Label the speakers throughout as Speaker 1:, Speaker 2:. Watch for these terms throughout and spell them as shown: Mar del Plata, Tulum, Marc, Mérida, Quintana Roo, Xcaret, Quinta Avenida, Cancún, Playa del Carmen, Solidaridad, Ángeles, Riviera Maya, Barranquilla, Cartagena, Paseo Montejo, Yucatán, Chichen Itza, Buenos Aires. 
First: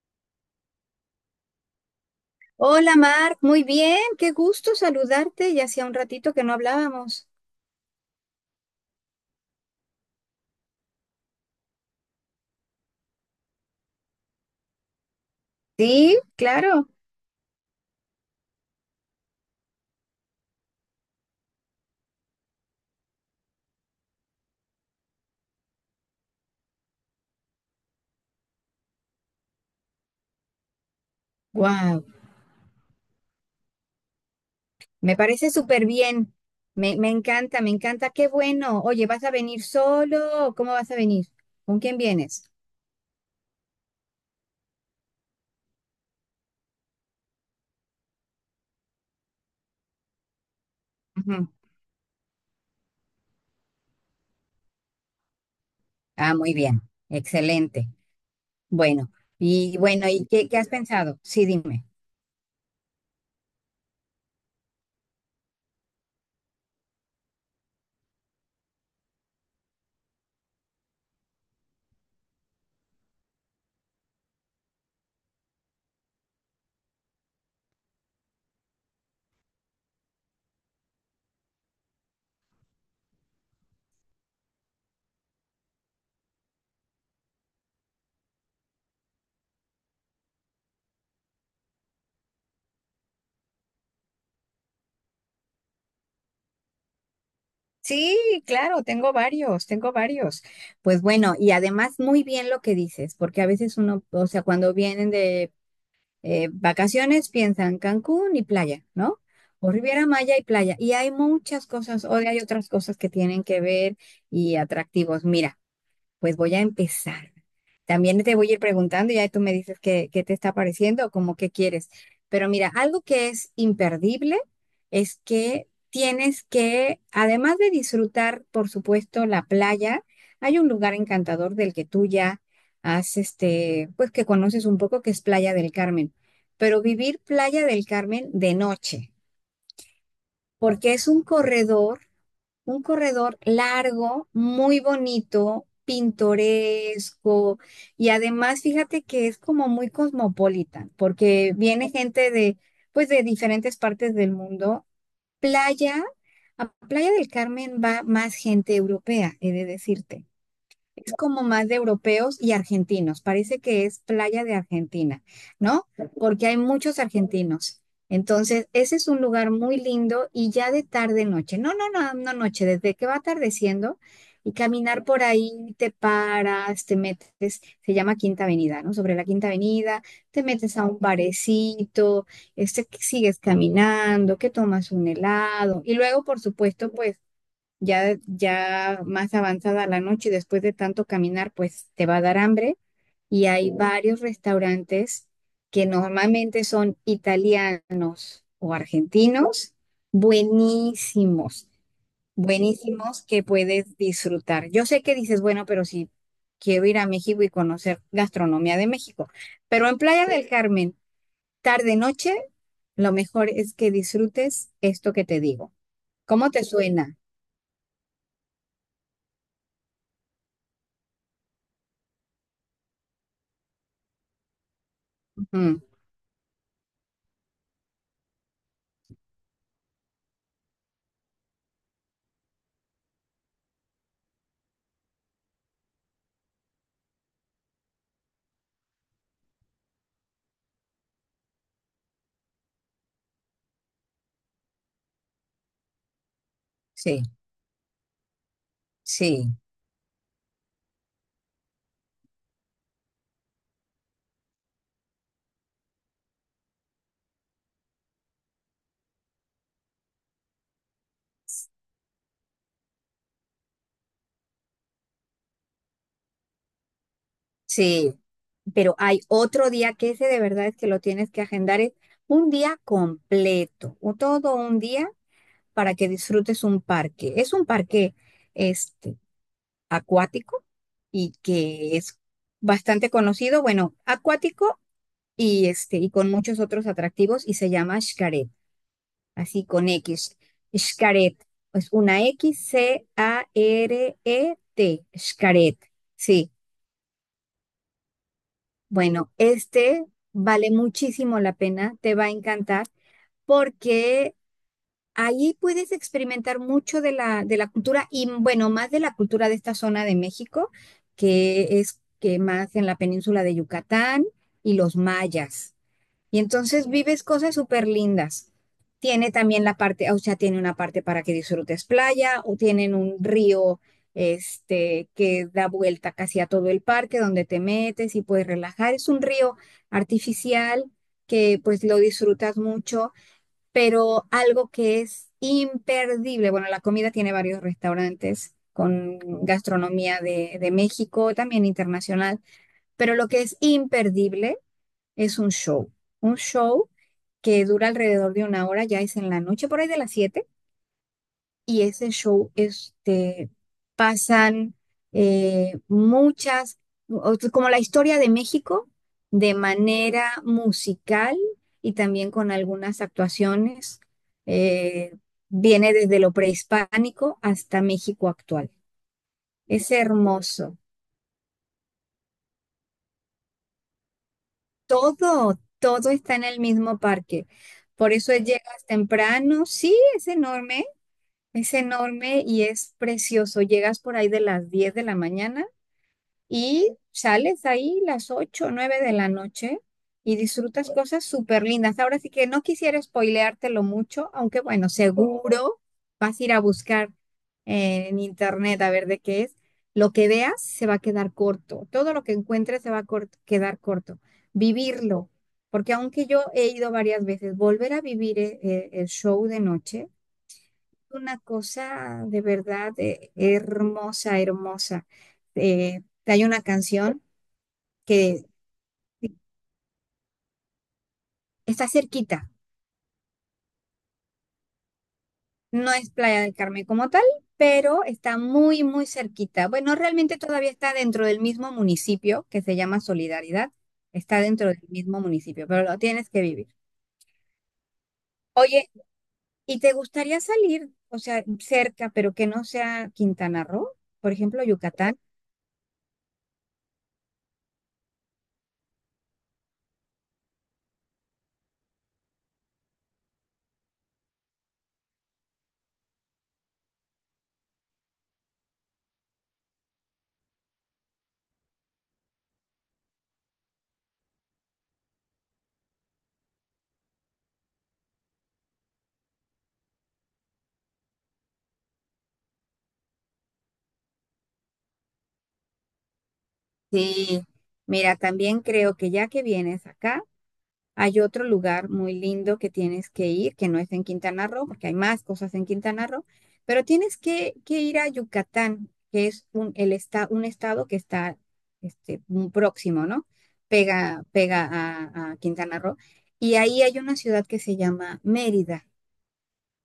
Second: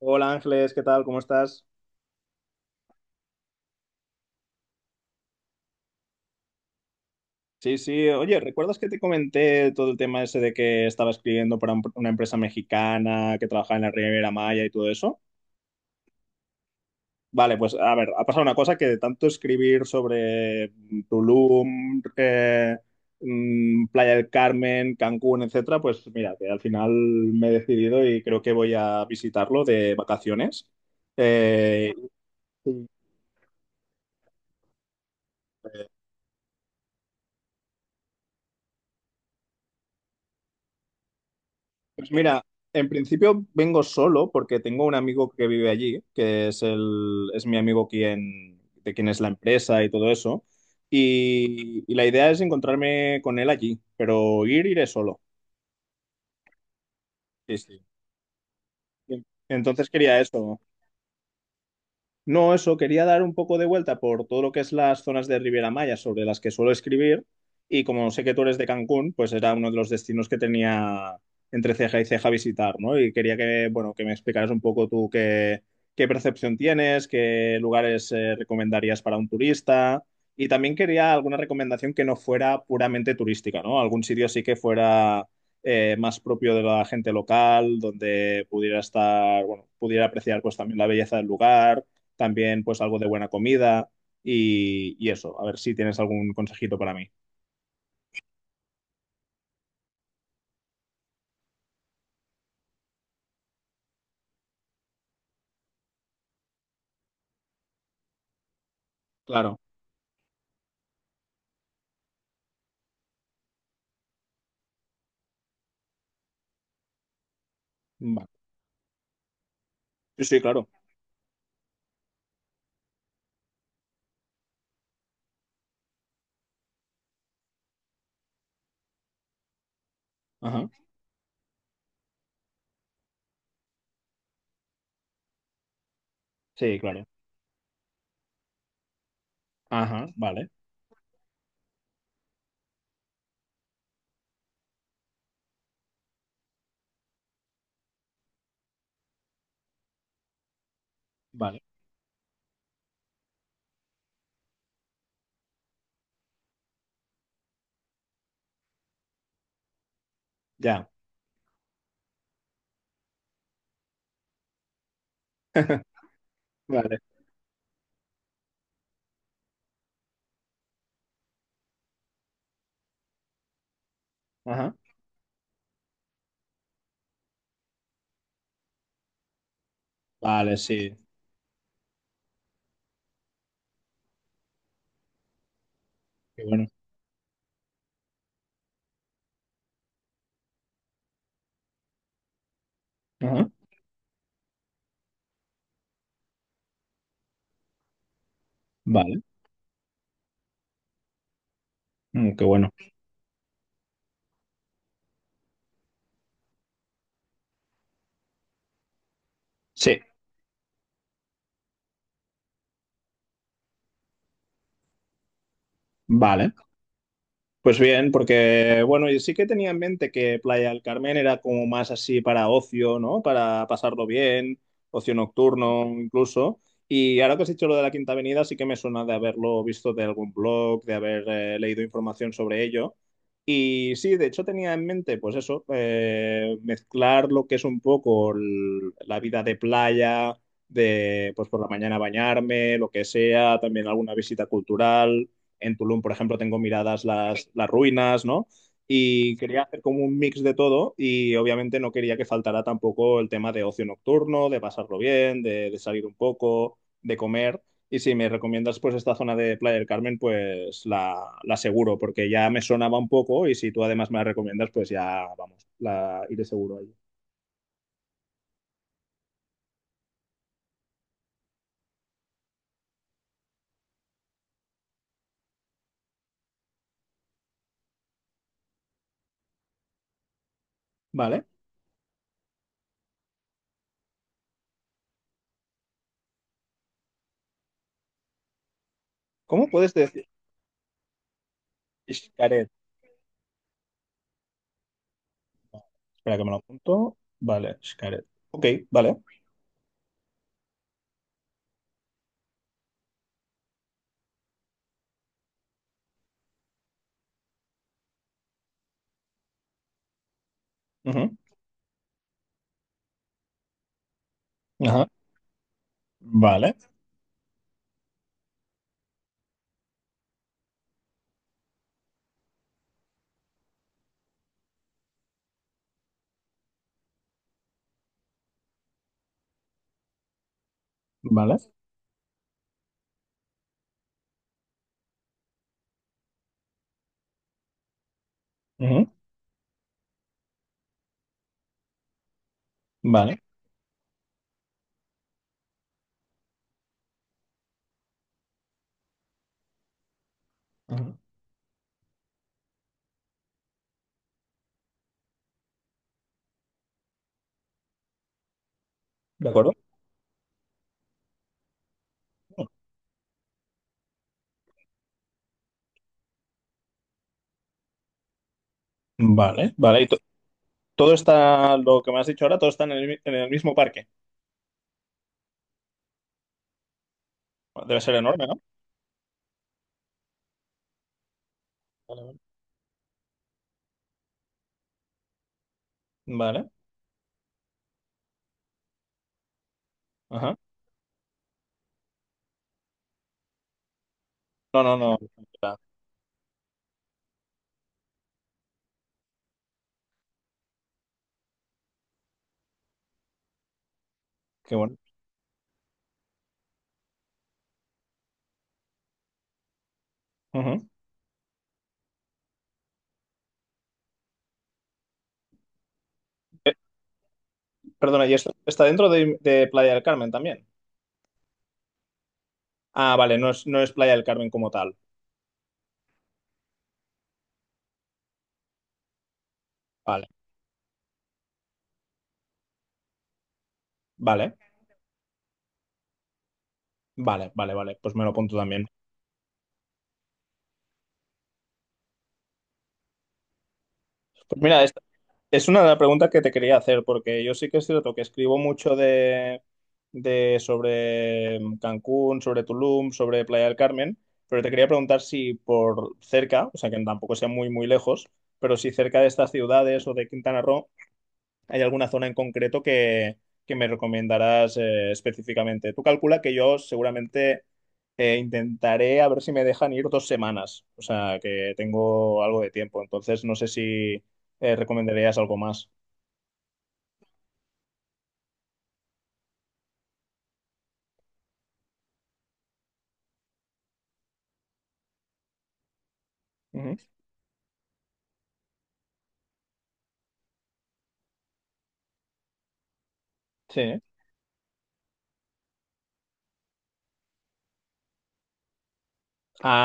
Speaker 1: Hola Ángeles, ¿qué tal? ¿Cómo estás?
Speaker 2: Hola Marc, muy bien, qué gusto saludarte, ya hacía un ratito que no hablábamos.
Speaker 1: Sí, sí. Oye, ¿recuerdas que te comenté todo el tema ese de que estaba escribiendo para una empresa mexicana que trabajaba en la Riviera Maya y todo eso?
Speaker 2: Sí, claro.
Speaker 1: Vale, pues a ver, ha pasado una cosa que de tanto escribir sobre Tulum, Playa del Carmen, Cancún, etcétera, pues mira, que al final me he decidido y creo que voy a visitarlo de vacaciones. Eh,
Speaker 2: Wow, me parece súper bien. Me encanta, me encanta, qué bueno. Oye, ¿vas a venir solo o cómo vas a venir? ¿Con quién
Speaker 1: Pues mira,
Speaker 2: vienes?
Speaker 1: en principio vengo solo porque tengo un amigo que vive allí, que es es mi amigo quien, de quien es la empresa y todo eso.
Speaker 2: Ujú.
Speaker 1: Y la idea es encontrarme con él allí, pero ir, iré solo.
Speaker 2: Ah, muy bien,
Speaker 1: Sí, sí.
Speaker 2: excelente. Bueno, y
Speaker 1: Entonces
Speaker 2: bueno,
Speaker 1: quería
Speaker 2: ¿y qué, qué
Speaker 1: eso.
Speaker 2: has pensado? Sí, dime.
Speaker 1: No, eso, quería dar un poco de vuelta por todo lo que es las zonas de Riviera Maya sobre las que suelo escribir y como sé que tú eres de Cancún, pues era uno de los destinos que tenía entre ceja y ceja visitar, ¿no? Y quería que, bueno, que me explicaras un poco tú qué, qué percepción tienes, qué lugares recomendarías para un turista y también quería alguna recomendación que no fuera puramente turística, ¿no? Algún sitio sí que fuera más propio de la gente local, donde pudiera estar, bueno, pudiera apreciar pues también la belleza del lugar también pues algo de buena comida y eso, a ver si tienes algún consejito para mí.
Speaker 2: Sí, claro, tengo varios, tengo varios. Pues bueno, y además muy bien lo que dices, porque a veces uno, o sea, cuando vienen de vacaciones piensan Cancún y playa, ¿no?
Speaker 1: Claro,
Speaker 2: O Riviera Maya y playa. Y hay muchas cosas, hoy hay otras cosas que tienen que ver y atractivos. Mira. Pues voy a empezar. También
Speaker 1: vale.
Speaker 2: te voy a ir preguntando, ya tú me dices qué, qué
Speaker 1: Sí,
Speaker 2: te
Speaker 1: sí,
Speaker 2: está
Speaker 1: claro.
Speaker 2: pareciendo o como qué quieres. Pero mira, algo que es imperdible es que tienes que, además de disfrutar, por supuesto, la playa, hay un
Speaker 1: Ajá.
Speaker 2: lugar encantador del que tú ya has, pues que conoces un poco, que es Playa del Carmen.
Speaker 1: Sí,
Speaker 2: Pero
Speaker 1: claro.
Speaker 2: vivir Playa del Carmen de noche,
Speaker 1: Ajá, vale,
Speaker 2: porque es un corredor. Un corredor largo, muy bonito, pintoresco y además fíjate que es como muy cosmopolita porque
Speaker 1: vale.
Speaker 2: viene gente de pues de diferentes partes del mundo. Playa, a Playa del Carmen va más gente europea, he de decirte
Speaker 1: Ya.
Speaker 2: es como más de europeos y argentinos. Parece que es playa de Argentina, ¿no? Porque hay muchos
Speaker 1: Vale.
Speaker 2: argentinos. Entonces, ese es un lugar muy lindo y ya de tarde noche, no, no, no, no noche, desde que va atardeciendo y
Speaker 1: Ajá.
Speaker 2: caminar por ahí, te paras, te metes, se llama Quinta Avenida, ¿no? Sobre la Quinta Avenida, te
Speaker 1: Vale,
Speaker 2: metes a
Speaker 1: sí.
Speaker 2: un barecito, que sigues caminando, que tomas un helado y luego, por
Speaker 1: Qué bueno.
Speaker 2: supuesto, pues ya, ya más avanzada la noche, después de tanto caminar, pues te va a dar hambre y
Speaker 1: Ajá.
Speaker 2: hay varios restaurantes que normalmente son italianos o
Speaker 1: Vale.
Speaker 2: argentinos, buenísimos,
Speaker 1: Mm, qué bueno.
Speaker 2: buenísimos que puedes disfrutar. Yo sé que dices, bueno, pero si quiero ir a México y conocer gastronomía de México, pero en
Speaker 1: Sí,
Speaker 2: Playa del Carmen, tarde noche, lo mejor es que disfrutes esto que te digo. ¿Cómo
Speaker 1: vale.
Speaker 2: te suena?
Speaker 1: Pues bien, porque bueno, yo sí que tenía en mente que Playa del Carmen era como más así para ocio, ¿no? Para pasarlo bien, ocio
Speaker 2: Ujú,
Speaker 1: nocturno incluso. Y ahora que has dicho lo de la Quinta Avenida, sí que me suena de haberlo visto de algún blog, de haber leído información sobre ello. Y sí, de hecho tenía en mente, pues eso, mezclar lo que es un poco la vida de playa, de pues por la mañana bañarme, lo que sea, también alguna visita cultural. En Tulum, por ejemplo, tengo miradas
Speaker 2: sí,
Speaker 1: las ruinas, ¿no? Y
Speaker 2: sí.
Speaker 1: quería hacer como un mix de todo y obviamente no quería que faltara tampoco el tema de ocio nocturno, de pasarlo bien, de salir un poco, de comer. Y si me recomiendas pues esta zona de Playa del Carmen, pues la seguro, porque ya me sonaba un poco y si tú además me la recomiendas, pues ya vamos, la iré seguro ahí.
Speaker 2: Sí, pero hay otro día que ese de verdad es que lo tienes que agendar, es un día completo, o todo un día para que disfrutes un parque. Es un parque este, acuático y
Speaker 1: Vale.
Speaker 2: que es bastante conocido, bueno, acuático y, y con muchos otros atractivos y se llama Xcaret, así
Speaker 1: ¿Cómo
Speaker 2: con
Speaker 1: puedes decir
Speaker 2: X. Xcaret, es una
Speaker 1: Xcaret?
Speaker 2: X-C-A-R-E-T, Xcaret,
Speaker 1: Espera que me
Speaker 2: sí.
Speaker 1: lo apunto. Vale, Xcaret. Ok, vale.
Speaker 2: Bueno, este vale muchísimo la pena, te va a encantar porque ahí puedes experimentar mucho de la cultura y bueno, más de la cultura de esta zona de México,
Speaker 1: Ujú.
Speaker 2: que es que más en la península de Yucatán y los
Speaker 1: Ajá.
Speaker 2: mayas. Y
Speaker 1: Vale,
Speaker 2: entonces vives cosas súper lindas. Tiene también la parte, o sea, tiene una parte para que disfrutes playa, o tienen un río que da vuelta casi a todo el parque donde te metes y puedes relajar. Es un río artificial que
Speaker 1: vale.
Speaker 2: pues lo disfrutas mucho, pero algo que es imperdible. Bueno, la comida tiene varios restaurantes
Speaker 1: Ujú.
Speaker 2: con gastronomía de México, también internacional, pero lo que
Speaker 1: Vale.
Speaker 2: es imperdible es un show que dura alrededor de una hora, ya es en la noche, por ahí de las siete,
Speaker 1: Ujú.
Speaker 2: y ese show, pasan muchas, como la historia de México,
Speaker 1: De
Speaker 2: de
Speaker 1: acuerdo.
Speaker 2: manera musical y también con algunas actuaciones, eh, viene desde lo prehispánico hasta México actual.
Speaker 1: Vale,
Speaker 2: Es
Speaker 1: vale. Y
Speaker 2: hermoso.
Speaker 1: todo está, lo que me has dicho ahora, todo está en en el mismo parque.
Speaker 2: Todo, todo está en el mismo parque.
Speaker 1: Debe
Speaker 2: Por
Speaker 1: ser
Speaker 2: eso
Speaker 1: enorme, ¿no?
Speaker 2: llegas temprano. Sí, es
Speaker 1: Vale, vale.
Speaker 2: enorme y es precioso. Llegas por ahí de las 10 de la mañana
Speaker 1: Vale.
Speaker 2: y sales ahí las 8 o 9 de la noche y
Speaker 1: Ajá.
Speaker 2: disfrutas cosas súper lindas. Ahora sí que no quisiera spoileártelo mucho, aunque
Speaker 1: No,
Speaker 2: bueno,
Speaker 1: no, no.
Speaker 2: seguro vas a ir a buscar en internet a ver de qué es. Lo que veas se va a quedar corto, todo lo que encuentres se va a quedar corto.
Speaker 1: Qué bueno.
Speaker 2: Vivirlo, porque aunque yo he ido varias veces, volver a vivir el show de noche
Speaker 1: Ujú.
Speaker 2: una cosa de verdad hermosa, hermosa. Hay una canción
Speaker 1: Perdona, ¿y
Speaker 2: que
Speaker 1: esto está dentro
Speaker 2: sí,
Speaker 1: de Playa del Carmen también?
Speaker 2: está cerquita,
Speaker 1: Ah, vale, no es, no es Playa del Carmen como tal.
Speaker 2: no es Playa del Carmen como tal, pero está muy, muy cerquita. Bueno,
Speaker 1: Vale,
Speaker 2: realmente todavía está dentro del mismo municipio que se llama Solidaridad, está
Speaker 1: vale,
Speaker 2: dentro del mismo municipio, pero lo tienes que vivir.
Speaker 1: vale, vale, vale. Pues me lo apunto también.
Speaker 2: Oye, ¿y te gustaría salir, o sea, cerca, pero que no sea Quintana Roo, por
Speaker 1: Pues
Speaker 2: ejemplo,
Speaker 1: mira,
Speaker 2: Yucatán?
Speaker 1: es una de las preguntas que te quería hacer, porque yo sí que es cierto que escribo mucho de sobre Cancún, sobre Tulum, sobre Playa del Carmen, pero te quería preguntar si por cerca, o sea que tampoco sea muy, muy lejos, pero si cerca de estas ciudades o de Quintana Roo. ¿Hay alguna zona en concreto que me recomendarás específicamente? Tú calcula que yo seguramente intentaré a ver si me dejan ir 2 semanas, o sea, que tengo algo de tiempo, entonces no sé si recomendarías algo más.
Speaker 2: Sí, mira, también creo que ya que vienes acá, hay otro lugar muy lindo que tienes que ir, que no es en Quintana Roo, porque hay más cosas en Quintana Roo, pero
Speaker 1: Ujú.
Speaker 2: tienes que ir a Yucatán, que es un, el un estado que está muy próximo, ¿no?
Speaker 1: Sí,
Speaker 2: Pega, pega a Quintana Roo. Y ahí hay una ciudad que se llama Mérida,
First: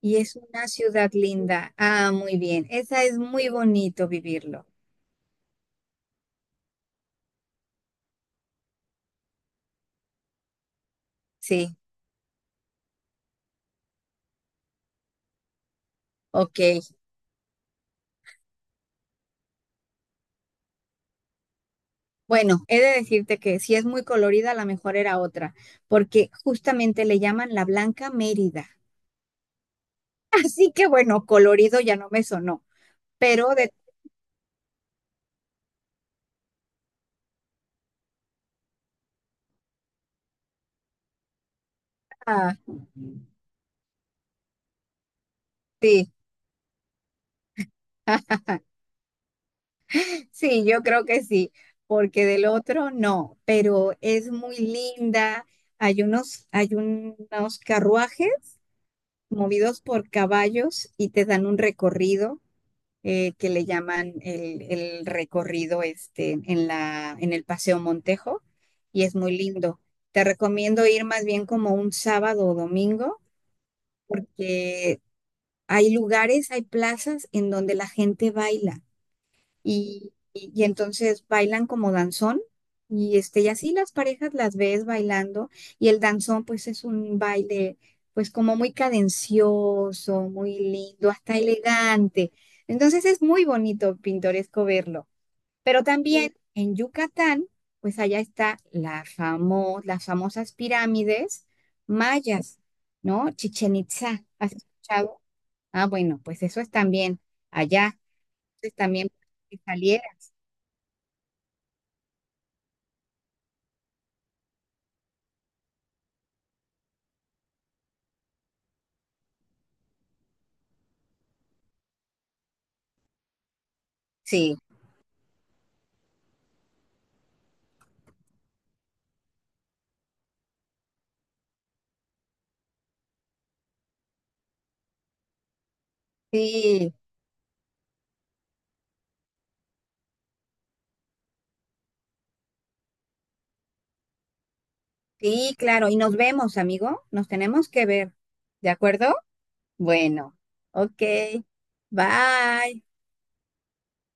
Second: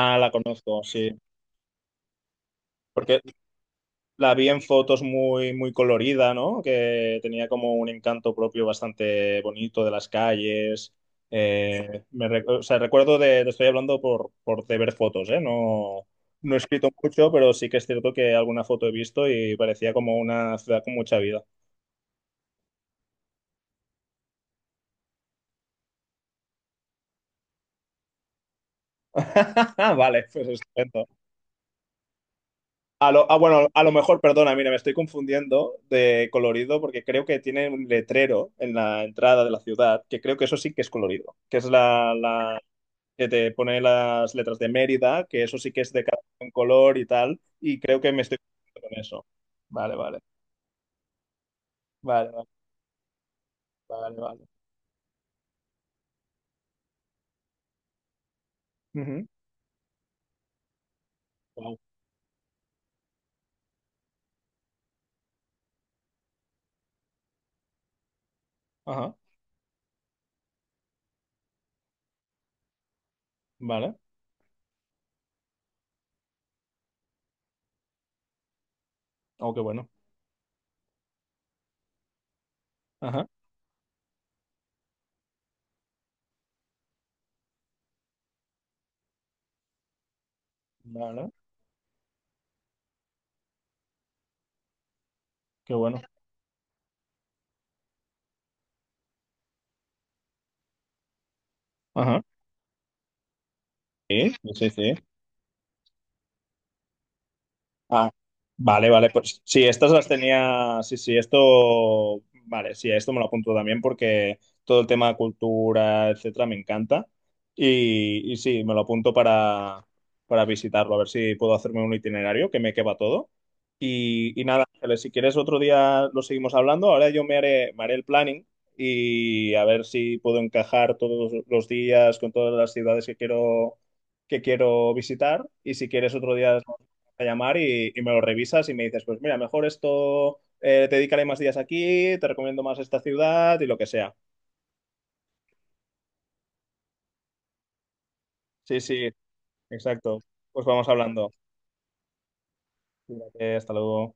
Speaker 2: y
Speaker 1: la
Speaker 2: es una
Speaker 1: conozco,
Speaker 2: ciudad
Speaker 1: sí.
Speaker 2: linda. Ah, muy bien. Esa es
Speaker 1: Porque
Speaker 2: muy bonito
Speaker 1: la vi en
Speaker 2: vivirlo.
Speaker 1: fotos muy, muy colorida, ¿no? Que tenía como un encanto propio bastante bonito de las calles.
Speaker 2: Sí,
Speaker 1: O sea, recuerdo de, te estoy hablando por de ver fotos, ¿eh? No, no he
Speaker 2: ok.
Speaker 1: escrito mucho, pero sí que es cierto que alguna foto he visto y parecía como una ciudad con mucha vida.
Speaker 2: Bueno, he de decirte que si es muy colorida, la mejor era otra, porque justamente le llaman la Blanca Mérida.
Speaker 1: Vale, pues
Speaker 2: Así que
Speaker 1: estupendo.
Speaker 2: bueno, colorido ya no me sonó, pero
Speaker 1: Bueno,
Speaker 2: de...
Speaker 1: a lo mejor, perdona, mira, me estoy confundiendo de colorido porque creo que tiene un letrero en la entrada de la ciudad, que creo que eso sí que es colorido, que es
Speaker 2: ah,
Speaker 1: que te pone las letras de Mérida, que eso sí que es de
Speaker 2: sí,
Speaker 1: cada un color y tal, y creo que me estoy contento con eso. Vale, vale,
Speaker 2: sí, yo creo que sí, porque
Speaker 1: vale, vale,
Speaker 2: del otro no, pero
Speaker 1: vale,
Speaker 2: es
Speaker 1: vale.
Speaker 2: muy linda. Hay unos carruajes
Speaker 1: Ujú.
Speaker 2: movidos por caballos y te dan un
Speaker 1: Guau.
Speaker 2: recorrido. Que le llaman el recorrido en la, en el Paseo Montejo y es
Speaker 1: Ajá,
Speaker 2: muy lindo. Te recomiendo ir más bien como un sábado o domingo,
Speaker 1: vale.
Speaker 2: que hay lugares, hay plazas en donde la gente baila
Speaker 1: Oh, qué bueno.
Speaker 2: y, y entonces bailan como danzón y
Speaker 1: Ajá,
Speaker 2: y así las parejas las ves bailando y el danzón pues es un baile pues como muy cadencioso, muy lindo,
Speaker 1: vale,
Speaker 2: hasta elegante. Entonces es muy bonito, pintoresco verlo.
Speaker 1: qué
Speaker 2: Pero
Speaker 1: bueno.
Speaker 2: también en Yucatán, pues allá está la las famosas pirámides
Speaker 1: Ajá.
Speaker 2: mayas, ¿no? Chichen Itza
Speaker 1: Sí,
Speaker 2: ¿has
Speaker 1: sí, sí.
Speaker 2: escuchado? Ah, bueno, pues eso es también allá,
Speaker 1: Ah,
Speaker 2: es
Speaker 1: vale,
Speaker 2: también
Speaker 1: vale, pues
Speaker 2: que
Speaker 1: sí, estas
Speaker 2: saliera.
Speaker 1: las tenía, sí, sí, esto, vale, sí, esto me lo apunto también porque todo el tema de cultura, etcétera, me encanta y sí, me lo apunto para visitarlo, a ver si puedo hacerme un itinerario que me quepa todo y
Speaker 2: Sí,
Speaker 1: nada, Ángeles, si quieres otro día lo seguimos hablando, ahora yo me haré el planning y a ver si puedo encajar todos los días con todas las ciudades que quiero visitar y si quieres otro día
Speaker 2: sí,
Speaker 1: a llamar y me lo revisas y me dices, pues mira, mejor esto, te dedicaré más días aquí, te recomiendo más esta ciudad y lo que sea.
Speaker 2: sí, claro. Y nos vemos, amigo. Nos tenemos que ver. ¿De
Speaker 1: Sí, sí,
Speaker 2: acuerdo?
Speaker 1: exacto.
Speaker 2: Bueno,
Speaker 1: Pues vamos
Speaker 2: ok.
Speaker 1: hablando.
Speaker 2: Bye.
Speaker 1: Cuídate, hasta luego.